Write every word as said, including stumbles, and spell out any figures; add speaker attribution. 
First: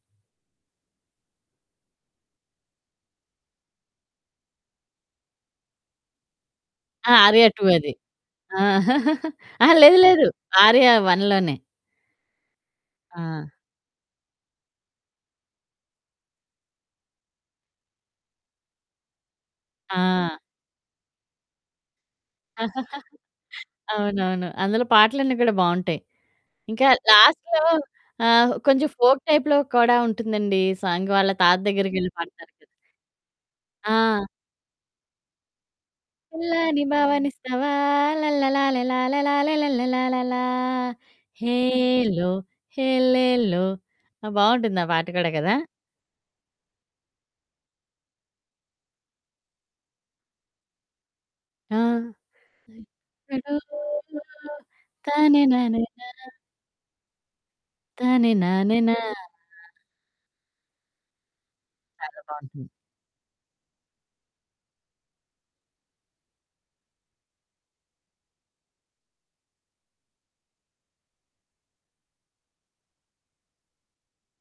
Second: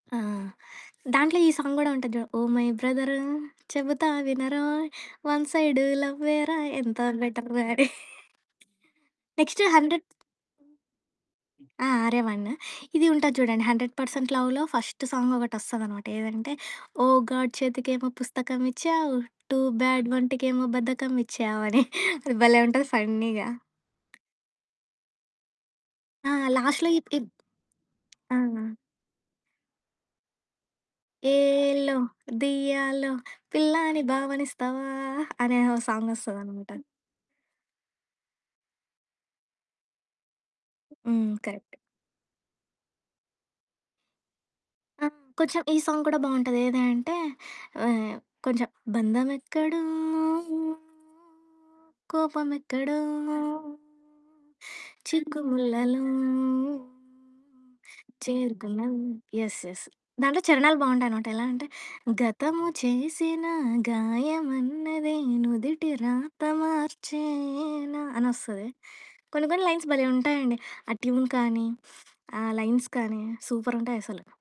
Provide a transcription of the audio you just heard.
Speaker 1: ఆ! దాంట్లో ఈ సాంగ్ గూడా ఉంటది చూడు. ఓ! మై బ్రదరు, చెబుతా వినరో, వన్ సైడు లవ్వేరా ఎంతో
Speaker 2: ఆ! 'ఆర్య
Speaker 1: బెటరు.
Speaker 2: 2' అది. ఆ!
Speaker 1: నెక్స్టు
Speaker 2: అహా! లేదు,
Speaker 1: హండ్రెడ్.
Speaker 2: లేదు. 'ఆర్య' వన్‌లోనే.
Speaker 1: ఆ! 'ఆర్య' వన్ను. ఇది ఉంటుంది
Speaker 2: ఆ!
Speaker 1: చూడండి, '100% లవ్‌'లో, ఫస్ట్ సాంగొకటోస్తదనమాట, ఏదంటే, ఓ! గాడ్ చేతికేమో పుస్తకమిచ్చావు, టూ బ్యాడ్
Speaker 2: ఆ!
Speaker 1: వంటికేమో బద్ధకమిచ్చావు అని. అది భలే ఉంటది ఫన్నీగా.
Speaker 2: అవునవును. అందులో పాటలన్నీ కూడా బావుంటాయి.
Speaker 1: ఆ!
Speaker 2: ఇంకా
Speaker 1: లాస్ట్‌లో ఇప్ ఇబ్
Speaker 2: లాస్ట్‌లో
Speaker 1: ఆ!
Speaker 2: ఆహ్, కొంచెం ఫోక్ టైప్‌లో కూడా ఉంటుందండి సాంగ్, వాళ్ళ తాత
Speaker 1: ఏ‌లో,
Speaker 2: దగ్గరికెళ్లి పాడతారు కదా!
Speaker 1: దియ్యాలో, పిల్లాని
Speaker 2: ఆ!
Speaker 1: భావనిస్తావా? అనే ఓ
Speaker 2: పిల్లా
Speaker 1: సాంగోస్తదన్నమాట.
Speaker 2: నీ భావనిస్తావా ల్లల్లలాలేలాలేలాలేల్లల్లలాలాలా
Speaker 1: హ్మ్. కరెక్ట్.
Speaker 2: హెల్లో, హెలేల్లో. ఆహ్, బావుంటుంది ఆ
Speaker 1: ఆ!
Speaker 2: పాట కూడా కదా!
Speaker 1: కొంచెం ఈ సాంగ్ కూడా బావుంటది. ఏదంటే, వవ్ కొంచెం బంధమెక్కడో,
Speaker 2: ఆ!
Speaker 1: కోపమెక్కడో,
Speaker 2: అయ్ ఎక్కడో
Speaker 1: చిక్కుముల్లలో
Speaker 2: తనేనానేనా. తనేనానేనా.
Speaker 1: చేరుకున్నావి. యెస్. యెస్ దాంట్లో చరణాలు బావుంటాయనమాట, ఎలా అంటే,
Speaker 2: చాలా
Speaker 1: గతము
Speaker 2: బావుంటుంది.
Speaker 1: చేసిన గాయమన్నది, నుదిటి రాత మార్చేన. అనోస్తది. కొన్ని, కొన్ని లైన్స్ భలే ఉంటాయండి, ఆ ట్యూన్ కానీ, ఆ లైన్స్ కానీ, సూపరుంటాయసలు.